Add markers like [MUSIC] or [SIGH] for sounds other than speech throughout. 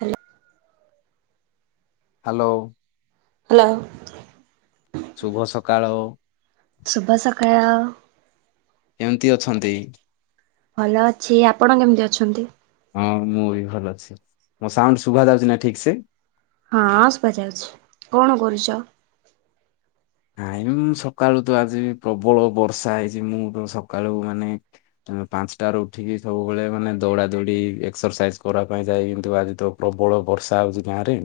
Hello. Hello. Hello. ଶୁଭ ସକାଳ। ଶୁଭ ସକାଳ । କେମିତି ଅଛନ୍ତି? ଭଲ ଅଛି, ଆପଣ କେମିତି ଅଛନ୍ତି? ହଁ ମୁଁ ବି ଭଲ ଅଛି ମୋ ସାଉଣ୍ଡ ଶୁଭାଯାଉଛି ନା ଠିକ ସେ? ହଁ ଶୁଭାଯାଉଛି। କଣ କରୁଛ? ନାଇଁ ମୁଁ ସକାଳୁ ତ ଆଜି ବି ପ୍ରବଳ ବର୍ଷା ହେଇଚି ମୁଁ ତ ସକାଳୁ ମାନେ ପାଞ୍ଚଟାରେ ଉଠିକି ସବୁବେଳେ ମାନେ ଦୌଡ଼ା ଦୌଡ଼ି ଏକ୍ସରସାଇଜ୍ କରିବା ପାଇଁ ଯାଏ କିନ୍ତୁ ଆଜି ତ ପ୍ରବଳ ପ୍ରବଳ ବର୍ଷା ହଉଛି ଗାଁରେ।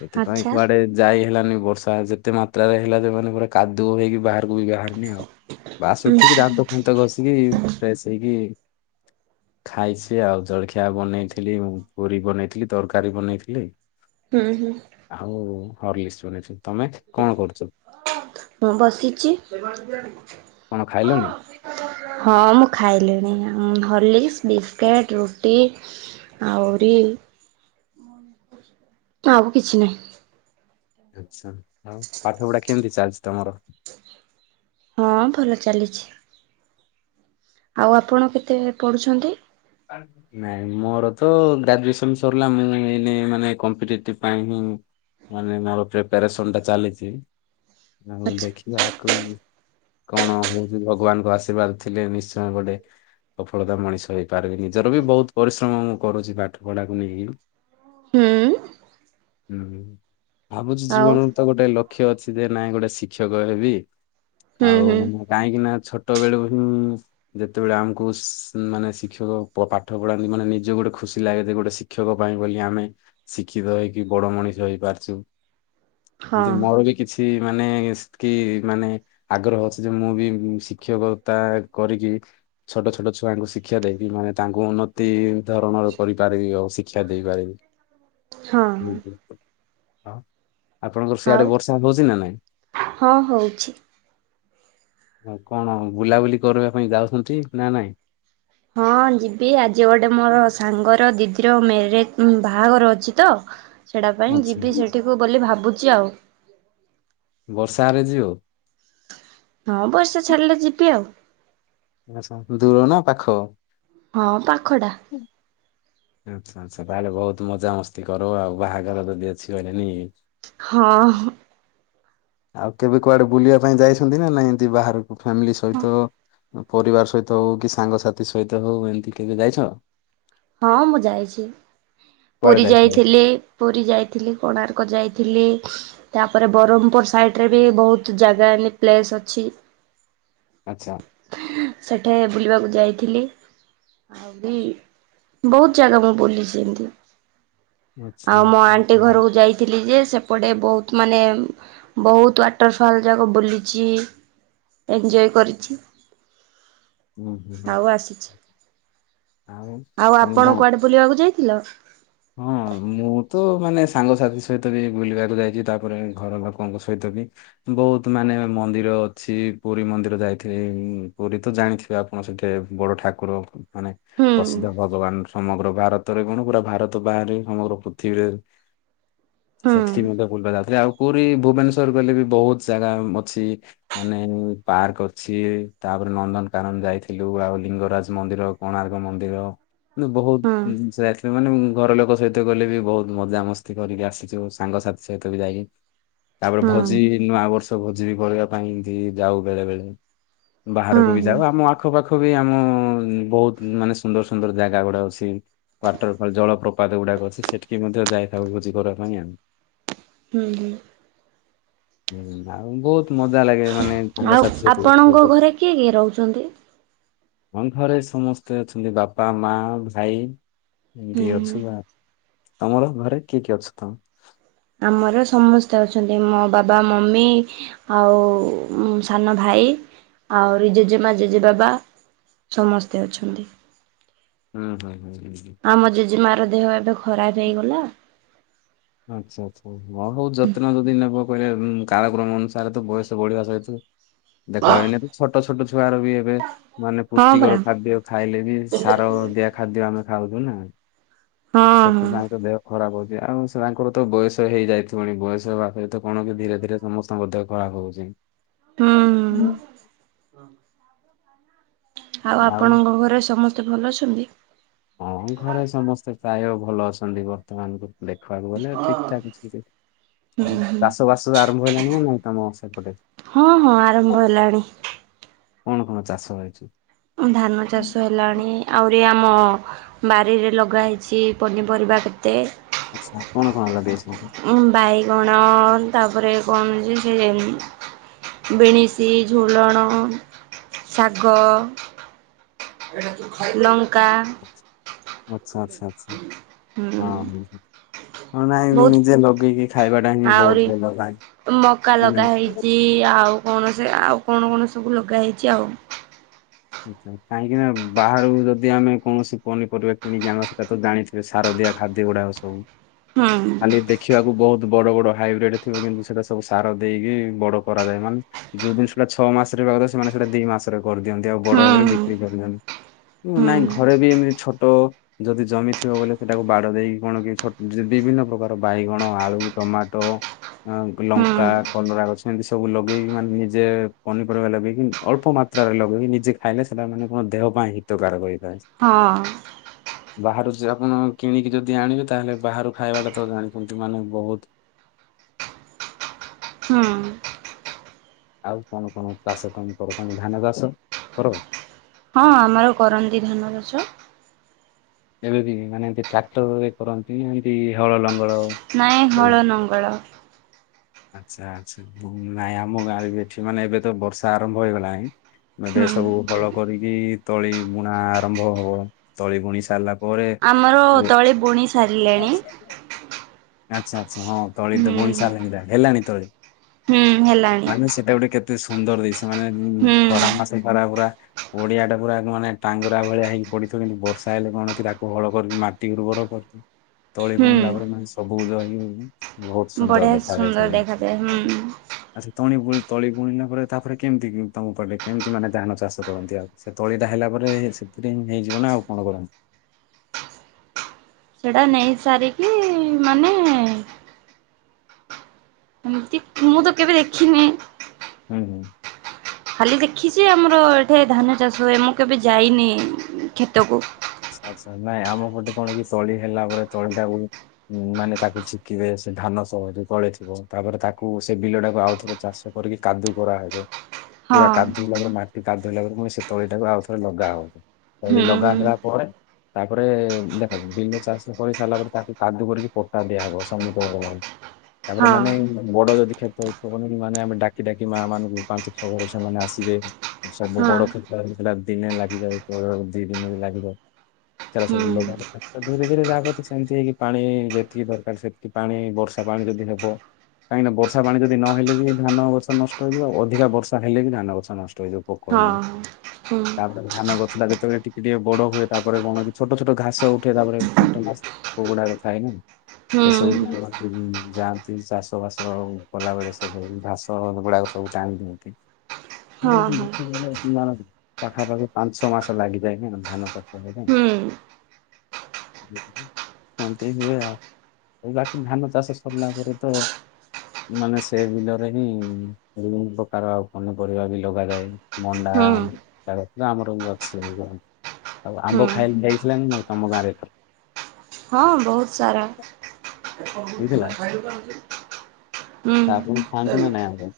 ସେଥିପାଇଁ ଆଚ୍ଛା କୁଆଡେ ଯାଇ ହେଲାନି ବର୍ଷା ଯେତେ ମାତ୍ରାରେ ହେଲା ଯେ ମାନେ ପୁରା କାଦୁଅ ହେଇକି ବାହା ମୁଁ ବି ବାହାରୁନି ଆଉ ବାସ ଉଁ ଉଠିକି ଦାନ୍ତ ଫାନ୍ତ ଘସିକି ଫ୍ରେଶ ହେଇକି ଖାଇଛି ଆଉ ଜଳଖି [UNINTELLIGIBLE] ବନେଇଥିଲି ମୁଁ ପୁରୀ ବନେଇଥିଲି ତରକାରୀ ବନେଇଥିଲି ହୁଁ ହୁଁ ଆଉ ହର୍ଲିକ୍ସ ବନେଇଛି ତମେ କଣ କରୁଛ ମୁଁ ବସିଚି। କଣ ଖାଇଲଣି? ହଁ ମୁଁ ଖାଇଲିଣି ଉଁ ହର୍ଲିକ୍ସ୍ ବିସ୍କେଟ, ରୁଟି, ଆଉରି ଆଉ କିଛି ନାହିଁ। ଆଛା ଆଉ ପାଠପଢା କେମିତି ଚାଲିଛି ତମର? ହଁ ଭଲ ଚାଲିଛି। ଆଉ ଆପଣ କେତେବେଳେ ପଢୁଛନ୍ତି? ନାଇଁ ମୋର ତ ଗ୍ରାଜୁଏସନ ସରିଲା ମୁଁ ଏଇନେ ମାନେ କମ୍ପିଟେଟିଭ ପାଇଁ ହିଁ ମାନେ ମୋର ପ୍ରିପାରେସନ ଟା ଚାଲିଚି ଆଉ ଆଚ୍ଛା ଦେଖିବା ଆଗକୁ କଣ ହଉଛି ଭଗବାନଙ୍କ ଆଶୀର୍ବାଦ ଥିଲେ ନିଶ୍ଚୟ ଗୋଟେ ସଫଳତା ମଣିଷ ହେ ପାରିବିନି ନିଜର ବି ବହୁତ ପରିଶ୍ରମ ମୁଁ କରୁଛି ପାଠ ପଢାକୁ ନେଇକି ହୁଁ ହୁଁ । ଭାବୁଛି ଆଉ ଜୀବନର ତ ଗୋଟେ ଲକ୍ଷ୍ୟ ଅଛି ଯେ ନାଇଁ ଗୋଟେ ଶିକ୍ଷକ ହେବି ହୁଁ ଆଉ ହୁଁ ମୁଁ କାହିଁକି ନା ଛୋଟ ବେଳୁ ହିଁ ଯେତେବେଳେ ଆମକୁ ଶି ମାନେ ଶିକ୍ଷ ଶିକ୍ଷକ ପ ପାଠ ପଢାନ୍ତି ମାନେ ନିଜେ ଗୋଟେ ଖୁସି ଲାଗେ ଯେ ଗୋଟେ ଶିକ୍ଷକ ପାଇଁ ବୋଲି ଆମେ ଶିକ୍ଷିତ ହେଇକି ବ ବଡ଼ ମଣିଷ ହେଇପାରୁଚୁ। ହଁ ଏମତି ମୋର ବି କିଛି ମାନେ କି ମାନେ ଆଗ୍ରହ ଅଛି ଯେ ମୁଁ ବି ଶିକ୍ଷକତା କରିକି ଛୋଟ ଛୋଟ ଛୁଆଙ୍କୁ ଶିକ୍ଷା ଦେଇ ମାନେ ତାଙ୍କୁ ଉନ୍ନତି ଧରଣର କରିପାରିବି ଆଉ ଶିକ୍ଷା ଦେଇପାରିବି। ହଁ ହୁଁ ହଁ ହୁଁ ହୁଁ ହଁ। ଆପଣଙ୍କର ସେଆଡେ ଆଉ ବର୍ଷା ହଉଚି ନା ନାଇଁ? ହଁ ହଉଛି। ହଁ କଣ ବୁଲାବୁଲି କରିବା ପାଇଁ ଯାଉଛନ୍ତି ନା ନାଇଁ? ହଁ ଯିବି ଆଜି ଗୋଟେ ମୋର ସାଙ୍ଗର ଦିଦିର ମ୍ୟାରେଜ ଉଁ ବାହାଘର ଅଛି ତ ସେଟା ପାଇଁ ଆଛା ଯିବି ସେଠିକୁ ବୋଲି ଭାବୁଚି ଆଉ। କାରରେ ଯିବ? ହଁ ବର୍ଷା ଛାଡିଲେ ଯିବି ଆଉ। ଆଛା ଦୂର ନା ପାଖ? ହଁ ପାଖଟା। ଆଚ୍ଛା ଆଛା ତାହେଲେ ବହୁତ ମଜାମସ୍ତି କରିବ ଆଉ ବାହାଘର ଯଦି ଅଛି କହିଲେନି। ହଁ। ଆଉ କେବେ କୁଆଡେ ବୁଲିବା ପାଇଁ ଯାଇଛନ୍ତି ନା ନାଇଁ ଏମତି ବାହାରକୁ ଫ୍ୟାମିଲି ସହିତ ପରିବାର ସହିତ ହଉ କି ସାଙ୍ଗସାଥି ସହିତ ହଉ ଏମିତି କେବେ ଯାଇଛ? ହଁ ମୁଁ ଯାଇଛି। କୁଆଡେ ପୁରୀ ଯାଇଥିଲ? ଯାଇଥିଲି ପୁରୀ ଯାଇଥିଲି କୋଣାର୍କ ଯାଇଥିଲି। ତାପରେ ବ୍ରରହପୁର ସାଇଡ ରେ ବି ବହୁତ ଜାଗା ଏମି ପ୍ଲେସ ଅଛି। ଆଚ୍ଛା ସେଠି ବୁଲିବାକୁ ଯାଇ ଥିଲି [UNINTELLIGIBLE] ବହୁତ ଜାଗା ମୁଁ ବୁଲିଛି ଏମିତି। ଆଚ୍ଛା ଆଉ ମୋ ଆଣ୍ଟି ଆଚ୍ଛା ଘରକୁ ଯାଇଥିଲି ଯେ ସେ ପଡେ ବହୁ ମାନେ ବହୁତ ୱାଟର ଫଲ ଯାକ ବୁଲିଛି। ଏନଜୟ କରିଛି ହୁଁ ହୁଁ ହୁଁ। ଆଉ ଆସିଛି। ଆଉ ତମ ଆପଣ ଗାଁ କୁଆଡେ ବୁଲିବାକୁ ଯାଇଥିଲ? ହଁ ମୁଁ ତ ମାନେ ସାଙ୍ଗସାଥି ସହିତ ବି ବୁଲିବାକୁ ଯାଇଛି ତାପରେ ଘର ଲୋକଙ୍କ ସହିତ ବି ବହୁତ ମାନେ ମାନେ ମନ୍ଦିର ଅଛି ପୁରୀ ମନ୍ଦିର ଯାଇଥିଲି ପୁରୀ ତ ଜାଣିଥିବେ ଆପଣ ସେଠି ବଡ ଠାକୁର। ମାନେ ହୁଁ ପ୍ରସିଦ୍ଧ ଭଗବାନ ସମଗ୍ର ଭାରତରେ କଣ ପୁରା ଭାର ବାହାରେ ସମଗ୍ର ପୃଥିବୀରେ ହୁଁ ସେଠି ମଧ୍ୟ ବୁଲିବା ଯାଉଥିଲା ଆଉ ପୁରୀ ଭୁବନେଶ୍ଵର ଗଲେ ବି ବହୁତ ଜାଗା ମ ଅଛି ମାନେ ପାର୍କ ଅଛି ତା ନନ୍ଦନକାନନ ଯାଇଥିଲୁ ଆଉ ଲିଙ୍ଗରାଜ ମନ୍ଦିର କୋଣାର୍କ ମନ୍ଦିର। ବହୁତ ହୁଁ ଜିନିଷ ଯାଇଥିଲେ ମାନେ ଉଁ ଘର ଲୋକ ସହିତ ଗଲେ ବି ବହୁତ ମଜାମସ୍ତି କରିକି ଆସିଛୁ ସାଙ୍ଗସାଥି ସହିତ ବି ଯାଇକି ତାପରେ ହୁଁ ଭୋଜି ନୂଆ ବର୍ଷ ଭୋଜି ବି କରିବା ପାଇଁ ଏମତି ଯାଉ ବେଳେ ବେଳେ ହୁଁ ବାହାରକୁ ବି ହୁଁ। ଯାଉ ଆମ ଆଖ ପାଖ ବି ଆମ ଉଁ ବହୁତ ମାନେ ସୁନ୍ଦର ସୁନ୍ଦର ଜାଗା ଗୁଡା ଅଛି ୱାଟର ଫଲ ଜଳ ପ୍ରପାତ ଗୁଡାକ ଅଛି ସେଠିକି ମଧ୍ୟ ଯାଇଥାଉ ଭୋଜି କରିବା ପାଇଁ ଆଉ ହୁଁ ହୁଁ। ହୁଁ ବହୁତ ମଜା ଲାଗେ ମାନେ ତାଙ୍କ ଆଉ ସାଥି ଆପଣଙ୍କ ଘରେ [UNINTELLIGIBLE] କିଏ କିଏ ରହୁଛନ୍ତି? ଆମ ଘରେ ସମସ୍ତେ ଅଛନ୍ତି ବାପା ମା ଭାଇ। ଏମିତି ହୁଁ ଅଛୁ ହୁଁ। ତମର ଘରେ କିଏ କିଏ ଅଛ ତମ? ଆମର ସମସ୍ତେ ଅଛନ୍ତି ମୋ ବାବା ମମି ଆଉ ଉଁ ସାନ ଭାଇ ଭାଇ ଆହୁରି ଜେଜେମା ଜେଜେ ବାବା ସମସ୍ତେ ଅଛନ୍ତି। ହୁଁ ହୁଁ। ହୁଁ ହୁଁ ହୁଁ। ଆମ ଜେଜେମାର ଦେହ ଏବେ ଖରା ଯାଇଗଲା। ଆଚ୍ଛା ଆଚ୍ଛା ହଁ ହଉ ଯତ୍ନ ଯଦି ନେବ। କହିଲେ କାଳକ୍ରମ ଅନୁସାରେ ତ ବୟସ ବଢିବା ସହିତ ହ ଦେଖ ହେଲେବି ଛୋଟ ଛୋଟ ଛୁଆର ବି ଏବେ ମାନେ ହଁ ପରା ପୁଷ୍ଟିକର ଖାଦ୍ୟ ଖାଇଲେ ବି ସାର ଦିଆ। ଖାଦ୍ୟ ଆମେ ଖାଉଛୁ ନା ହଁ ହଁ ସେଥିପାଇଁ ତ ଦେହ ଖରାପ ହଉ ଆଉ ସେମାନଙ୍କର ତ ବୟସ ହେଇଯାଇଥିବଣି ବୟସ ପାଖରେ ତ କଣ କି ଧୀରେ ଧୀରେ ସମସ୍ତେ ମଧ୍ୟ ଖରାପ ହଉଛି। ହୁଁ ହୁଁ। ଉଁ। ଆଉ ଆପଣଙ୍କ ଘରେ ସମସ୍ତେ ଭଲ ଅଛନ୍ତି? ହଁ ଘରେ ସମସ୍ତେ ପ୍ରାୟ ଭଲ ଅଛନ୍ତି ବର୍ତ୍ତମାନ କୁ ଦେଖିବାକୁ ଗଲେ ଠିକଠାକ୍ ଅଛନ୍ତି। ହୁଁ ଆଉ ହୁଁ ଚାଷ ବାସ ଆରମ୍ଭ ହେଲାଣି ନା ନାଇଁ ତମ ସେପଟେ? ହଁ ହଁ ଆରମ୍ଭ ହେଲାଣି। କଣ କଣ ଚାଷ ରହିଛି? ଧାନ ଚାଷ ହେଲାଣି ଆହୁରି ଆମ ବାରିରେ ଲଗା ହେଇଛି ପନିପରିବା କେତେ। ଆଚ୍ଛା କଣ କଣ ଲଗେଇଛ? ବାଇଗଣ ତାପରେ କଣଜି ସେ ବିନ୍ସ ଝୁଡ଼ଣ ଶାଗ ଲ [INAUDIBLE] ଆଚ୍ଛା ଆଚ୍ଛା ଆଚ୍ଛା ହୁଁ ହଁ ହଁ ହଁ। ହଁ ନାଇଁ ବହୁତ ନିଜେ ଲଗେଇକି ଖାଇବା ଟା ହିଁ ଆହୁରି ବହୁତ ଭଲ ପା ମକା ଲଗା ହେଇଚି ଆଉ କଣସେ ଆଉ କଣ କଣ ସବୁ ଲଗା ହେଇଛି ଆଉ କାହିଁକି ନା ବାହାରୁ ଯଦି ଆମେ କୌଣସି ପନିପରିବା କିଣିକି ଆଣୁ ସେଇଟା ତ ଜାଣିଥିବେ ସାର ଖାଦ୍ୟ ଗୁଡାକ ସବୁ ହୁଁ। ଖାଲି ଦେଖିବାକୁ ବହୁତ ବଡ ବଡ ହାଇବ୍ରିଡ ଥିବ କିନ୍ତୁ ସେଇଟା ସବୁ ସାର ଦେଇକି ବଡ କରାଯାଏ ମାନେ ଯୋଉ ଜିନିଷ ଟା ଛଅ ମାସ ରେ ସେମାନେ ସେଇଟା ଦି ମାସରେ କରିଦିଅନ୍ତି ଆଉ ବଡ ହେଇଗଲେ ହୁଁ ବିକ୍ରି କରିଦିଅନ୍ତି। ହୁଁ ନାଇଁ ଘରେ ବି ଏମିତି ଛୋଟ ଯଦି ଜମି ଥିବ ବୋଲେ ସେଟାକୁ ବାଡ଼ ଦେଇକି କଣ କି ବିଭିନ୍ନ ପ୍ରକାର ବାଇଗଣ ଆଳୁ ଟମାଟୋ ହୁଁ ଲଙ୍କା କଲରା ଗଛ ଏମିତି ସବୁ ଲଗେଇକି ମାନେ ନିଜେ ପନିପରିବା ଲଗେଇକି ଅଳ୍ପ ମା ମାତ୍ରାରେ ଲଗେଇକି ନିଜେ ଖାଇଲେ ସେଟା ମାନେ କଣ ଦେହ ପାଇଁ ହିତକାରକ ହେଇଥାଏ। ହ ହ [INAUDIBLE] ବାହାରୁ ଯେ ଆପଣ କିଣିକି ଯଦି ଆଣିବେ ତାହେଲେ ବାହାରୁ ଖାଇବାଟା ତ ଜାଣିଛନ୍ତି ମାନେ ବହୁତ ହୁଁ। ଆଉ କଣ କଣ ଚାଷ ପାଇଁ କରୁଛନ୍ତି ଧାନ ଚାଷ କର? ହଁ ଆମର କରନ୍ତି ଧାନ ଚାଷ। ଏବେ ବି ମାନେ ଯେ ଟ୍ରାକ୍ଟରରେ କରନ୍ତି ଏମତି ହଳ ଲ ହଳ ନାଇଁ ହଳ ଦେଇ ନଙ୍ଗଳ ଆଚ୍ଛା ଆଚ୍ଛା ନାଇଁ ଆମ ଗାଁରେ ବି ଏଠି ମାନେ ଏବେ ତ ବର୍ଷା ଆରମ୍ଭ ହେଇଗଲାଣି ଏବେ ହୁଁ ସବୁ ହଳ କରିକି ତଳି ବୁଣା ଆରମ୍ଭ ହବ ତଳି ବୁଣି ସାରିଲା ପରେ ଆମର ତଳି ବୁଣି ସାରିଲେଣି। ଆଚ୍ଛା ଆଚ୍ଛା ହଁ ତଳି ତ ହୁଁ ବୁଣି ସାରିଲେଣି ହେଲାଣି ତଳି ହୁଁ ହେଲାଣି ମାନେ ସେଟା ଗୋଟେ କେ ଏତେ ସୁନ୍ଦର ଦିଶେ ମାନେ ହୁଁ ଖରା ମାସ ଖରା ପୁରା ପଡିଆ ଟା ପୁରା ମାନେ ଟାଙ୍ଗରା ଭଳିଆ ହେଇ ପଡିଥିବ କିନ୍ତୁ ବର୍ଷା ହେଲେ କଣ କି ତାକୁ ହଳ କରିକି ମାଟି ଉର୍ବର ତଳି ହୁଁ ବୁଣିଲା ପରେ ମାନେ ସବୁଜ ହେଇ ବହୁତ ସୁନ୍ଦର ଦେଖାଯାଏ। ସେ ଭଲ ଦେଖା ଜିନିଷ। ଯାଏ ହୁଁ। ଆଚ୍ଛା ତଳି ବୁଣି ତଳି ବୁଣିଲା ପରେ ତାପରେ କେମିତି ତମ ପଟେ କେମିତି ମାନେ ଧାନ ଚାଷ କରନ୍ତି ଆଉ ସେ ତଳି ଟା ହେଲା ପରେ ସେଥିରେ ହିଁ ହେଇଯିବ ନା ଆଉ କଣ କରନ୍ତି। ଆ [INAUDIBLE] ସେଟା ନେଇ ସାରିକି ମାନେ ଏମିତି ମୁଁ ତ କେବେ ଦେଖିନି ହୁଁ। ଖାଲି ଦେଖିଛି ଆମର ଏଠି ଧାନ ଚାଷ ହୁଏ ମୁଁ କେବେ ଯାଇନି କ୍ଷେତକୁ। ଆଚ୍ଛା ଆଚ୍ଛା ନାଇଁ ଆମ ପଟେ କଣ କି ତଳି ହେଲା ବଳେ ତଳି ଟାକୁ ହୁଁ ମାନେ ତାକୁ ଛେକିବେ ସେ ଧାନ ସ ବୁ ଗଳିଥିବ ତାପରେ ତାକୁ ସେ ବିଲ ଟାକୁ ଆଉଥରେ ଚାଷ କରିକି କାଦୁ କରାହବ। ପୁରା ହଁ କାଦୁ ହେଲା ପରେ ମାଟି କାଦୁ ହେଲା ପରେ ପୁଣି ସେ ତଳି ଟାକୁ ଆଉଥରେ ଲଗା ହବ ତଳି ହୁଁ ଲଗା ହୁଁ ହେଲା ପରେ ତାପରେ ଦେଖ ବିଲ ଚାଷ କରିସାରିଲା ପରେ ତାକୁ କାଦୁ କରିକି ପଟା ଦିଆହବ ସମତଳ ହବାକୁ ତାପରେ ହଁ ମାନେ ବଡ ଯଦି କ୍ଷେତ ହେଇଥିବ ମାନେ ଡାକି ଡାକି ମା ମାନଙ୍କୁ ପାଞ୍ଚ ଛଅ ଘର ସେମାନେ ଆସିବେ ସବୁ ହଁ ବଡ କ୍ଷେତ ସେଟା ଦିନେ ଲାଗିଯାଉ ଦି ଦିନ ବି ଲାଗିଯାଉ ଁ [UNINTELLIGIBLE] ସେଇଟା ସବୁ ଲଗାହେଲେ ଧୀରେ ଧୀରେ ଯାହାକୁ ସେମିତି ହେଇକି ପାଣି ଯେତିକି ଦରକାର ସେତିକି ପାଣି ବର୍ଷା ପାଣି ଧୀରେ ଧୀରେ ହବ। କାହିଁକି ନା ବର୍ଷା ପାଣି ଯଦି ନହେଲେ ବି ଧାନ ଗଛ ନଷ୍ଟ ହେଇଯିବ ଅଧିକା ବର୍ଷା ହେଲେ ବି ଧାନ ଗଛ ନଷ୍ଟ ହେଇଯିବ ପୋକ ହେଇକି। ହଁ। ହୁଁ ତାପରେ ଧାନ ଗଛ ଟ ଯେତେବେଳେ ଟିକେ ଟିକେ ବଡ ହୁଏ। ତାପରେ କଣ କି ଛୋଟ ଛୋଟ ଘାସ ଉଠେ ତାପରେ କୀଟନାସକ ପୋକ ଗୁଡାକ ଥାଏ ନା। ହୁଁ ସେସବୁ ଯାଆନ୍ତି ଚାଷ ବାସ କଲା ବଳେ ସେ ଘାସ ଗୁଡାକ ସବୁ ସବୁ ଟାଣି ଦିଅନ୍ତି। ହଁ ହଁ ପାଖା ପାଖି ପାଞ୍ଚ ଛଅ ମାସ ଲାଗିଯାଏ ନା ଧାନ ଚାଷ ହୁଁ। ଏମିତି ହୁଏ ଆଉ ଆଉ ବାକି ଧାନ ଚାଷ ସରିଲା ପରେ ତ ମାନେ ସେ ବିଲରେ ହିଁ ବିଭିନ୍ନ ପ୍ରକାର ଆଉ ପନିପରିବା ବି ଲଗାଯାଏ ମଣ୍ଡା ହୁଁ ଆମ ଏମିତିଆ ଗଛ ଟେ ଆମର ଵି ଅଛି। ଆଉ ହୁଁ ଆମ୍ବ ଖାଇଲେ ଯାଇଥିଲାନା ନାଇଁ ତମ ଗାଁରେ ଏଥର ହଁ ବହୁତ ସାରା ହୁଁ ହେଇଥିଲା ତା ଆପଣ ଏ ଖାଆନ୍ତି ନା ନାଇଁ ଆମ୍ବ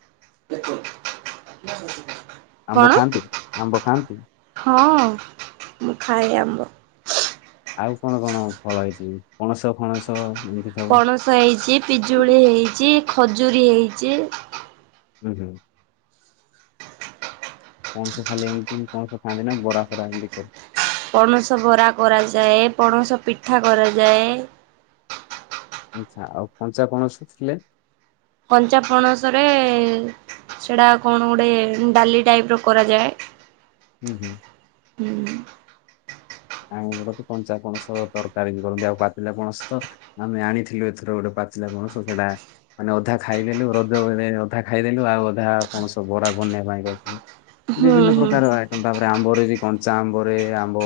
ଆମ୍ବ କଣ ଖାଆନ୍ତିୁ ଆମ୍ବ ଖାଆନ୍ତି। ହଁ ମୁଁ ଖାଏ ଆମ୍ବ। ଆଉ କଣ କଣ ଫଳ ହେଇଛି ପଣସ ଫଣସ। ଏମିତି ସବୁ ପଣସ ହେଇଛି ପିଜୁଳି ହେଇଛି ଖଜୁରୀ ହେଇଛି। ହୁଁ ହୁଁ। ପଣସ ଖାଲି ଏମିତି ପଣସ ଖାଆନ୍ତି ନା ବରା ଫରା ଏମିତି ପଣସ ବରା କରାଯାଏ ପଣସ ପିଠା କରାଯାଏ। ଆଛା ଆଉ କଞ୍ଚା କଣସୁଥିଲେ। କଞ୍ଚା ପଣସ ରେ ସେଟା କଣ ଗୋଟେ ଡାଲି ଟାଇପ ର କରାଯାଏ। ହୁଁ ହୁଁ। ହୁଁ। ଆଣି କଞ୍ଚା ପଣସ ତରକାରୀ କରନ୍ତି ଆଉ ପାତିଲା ପଣସ ତ ଆମେ ଆଣିଥିଲୁ ଏଥର ଗୋଟେ ପାଚିଲା ପଣସ ସେଟା ମାନେ ଅଧା ଖାଇଦେଲୁ ରଜ ଅଧା ଖାଇଦେଲୁ ଆଉ ଅଧାକୌଣ ବରା ବନେଇ ପାଇଁ କହିଥିଲୁ। ହୁଁ ହୁଁ ବିଭିନ୍ନ ହୁଁ ପ୍ରକାର ଆଇଟମ ତାପରେ ଆମ୍ବରେ ବି କଞ୍ଚା ଆମ୍ବରେ ଆମ୍ବ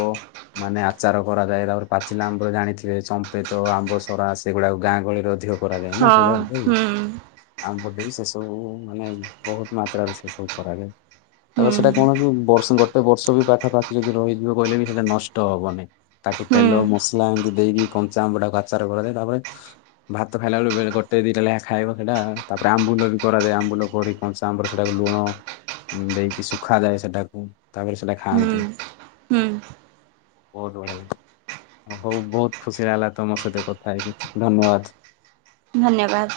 ମାନେ ଆଚାର କରାଯାଏ ତାପରେ ପାଚିଲା ଆମ୍ବର ଜାଣିଥେ ଚପେତ ଆମ୍ବସରା ସେଗୁଡାକ ଗାଁ ଗହଳିରେ ଅଧିକ। କରା ଯାଏ ନା। ହଁ [UNINTELLIGIBLE] ହୁଁ ଆମ ବୋଟେ ବି ସେ ସବୁ ମାନେ ବହୁତ ମାତ୍ରାରେ ସେ ସବୁ କରାଯାଏ। ତାପରେ ହୁଁ ସେଟା କଣ କି ବର୍ଷ ଗୋଟେ ବର୍ଷ ବି ପାଖା ପାଖି ଯଦି ରହିଯିବ କହିଲେ ବି ସେଇଟା ନଷ୍ଟ। ହବନି ତାକୁ ହୁଁ ତେଲ ମସଲା ଏମିତି ଦେଇକି କଞ୍ଚାମ ଆମ୍ବକୁ ଆଚାର କରାଯାଏ ତାପରେ ଭାତ ଖାଇଲା ବେ ବଳେ ଗୋଟେ ଦିଟା ଖାଇବ ସେଇଟା ତାପରେ ଆବୁ ବି କରାଏ ଆମ୍ବୁ କ କ ଆମ୍ବର ସେଟା ଲୁଣ ଦେଇକି ଶୁଖାଯାଏ ସେଟାକୁ ତାପରେ ସେଟା ହୁଁ ଖାଆନ୍ତି। ହୁଁ। ବହୁତ ବଢିଆ ଲାଗେ। ହଉ ବହୁତ ଖୁସି ଲାଗିଲା ତମ ସହିତ କଥା ହେଇକି ଧନ୍ୟବାଦ। ଧନ୍ୟବାଦ।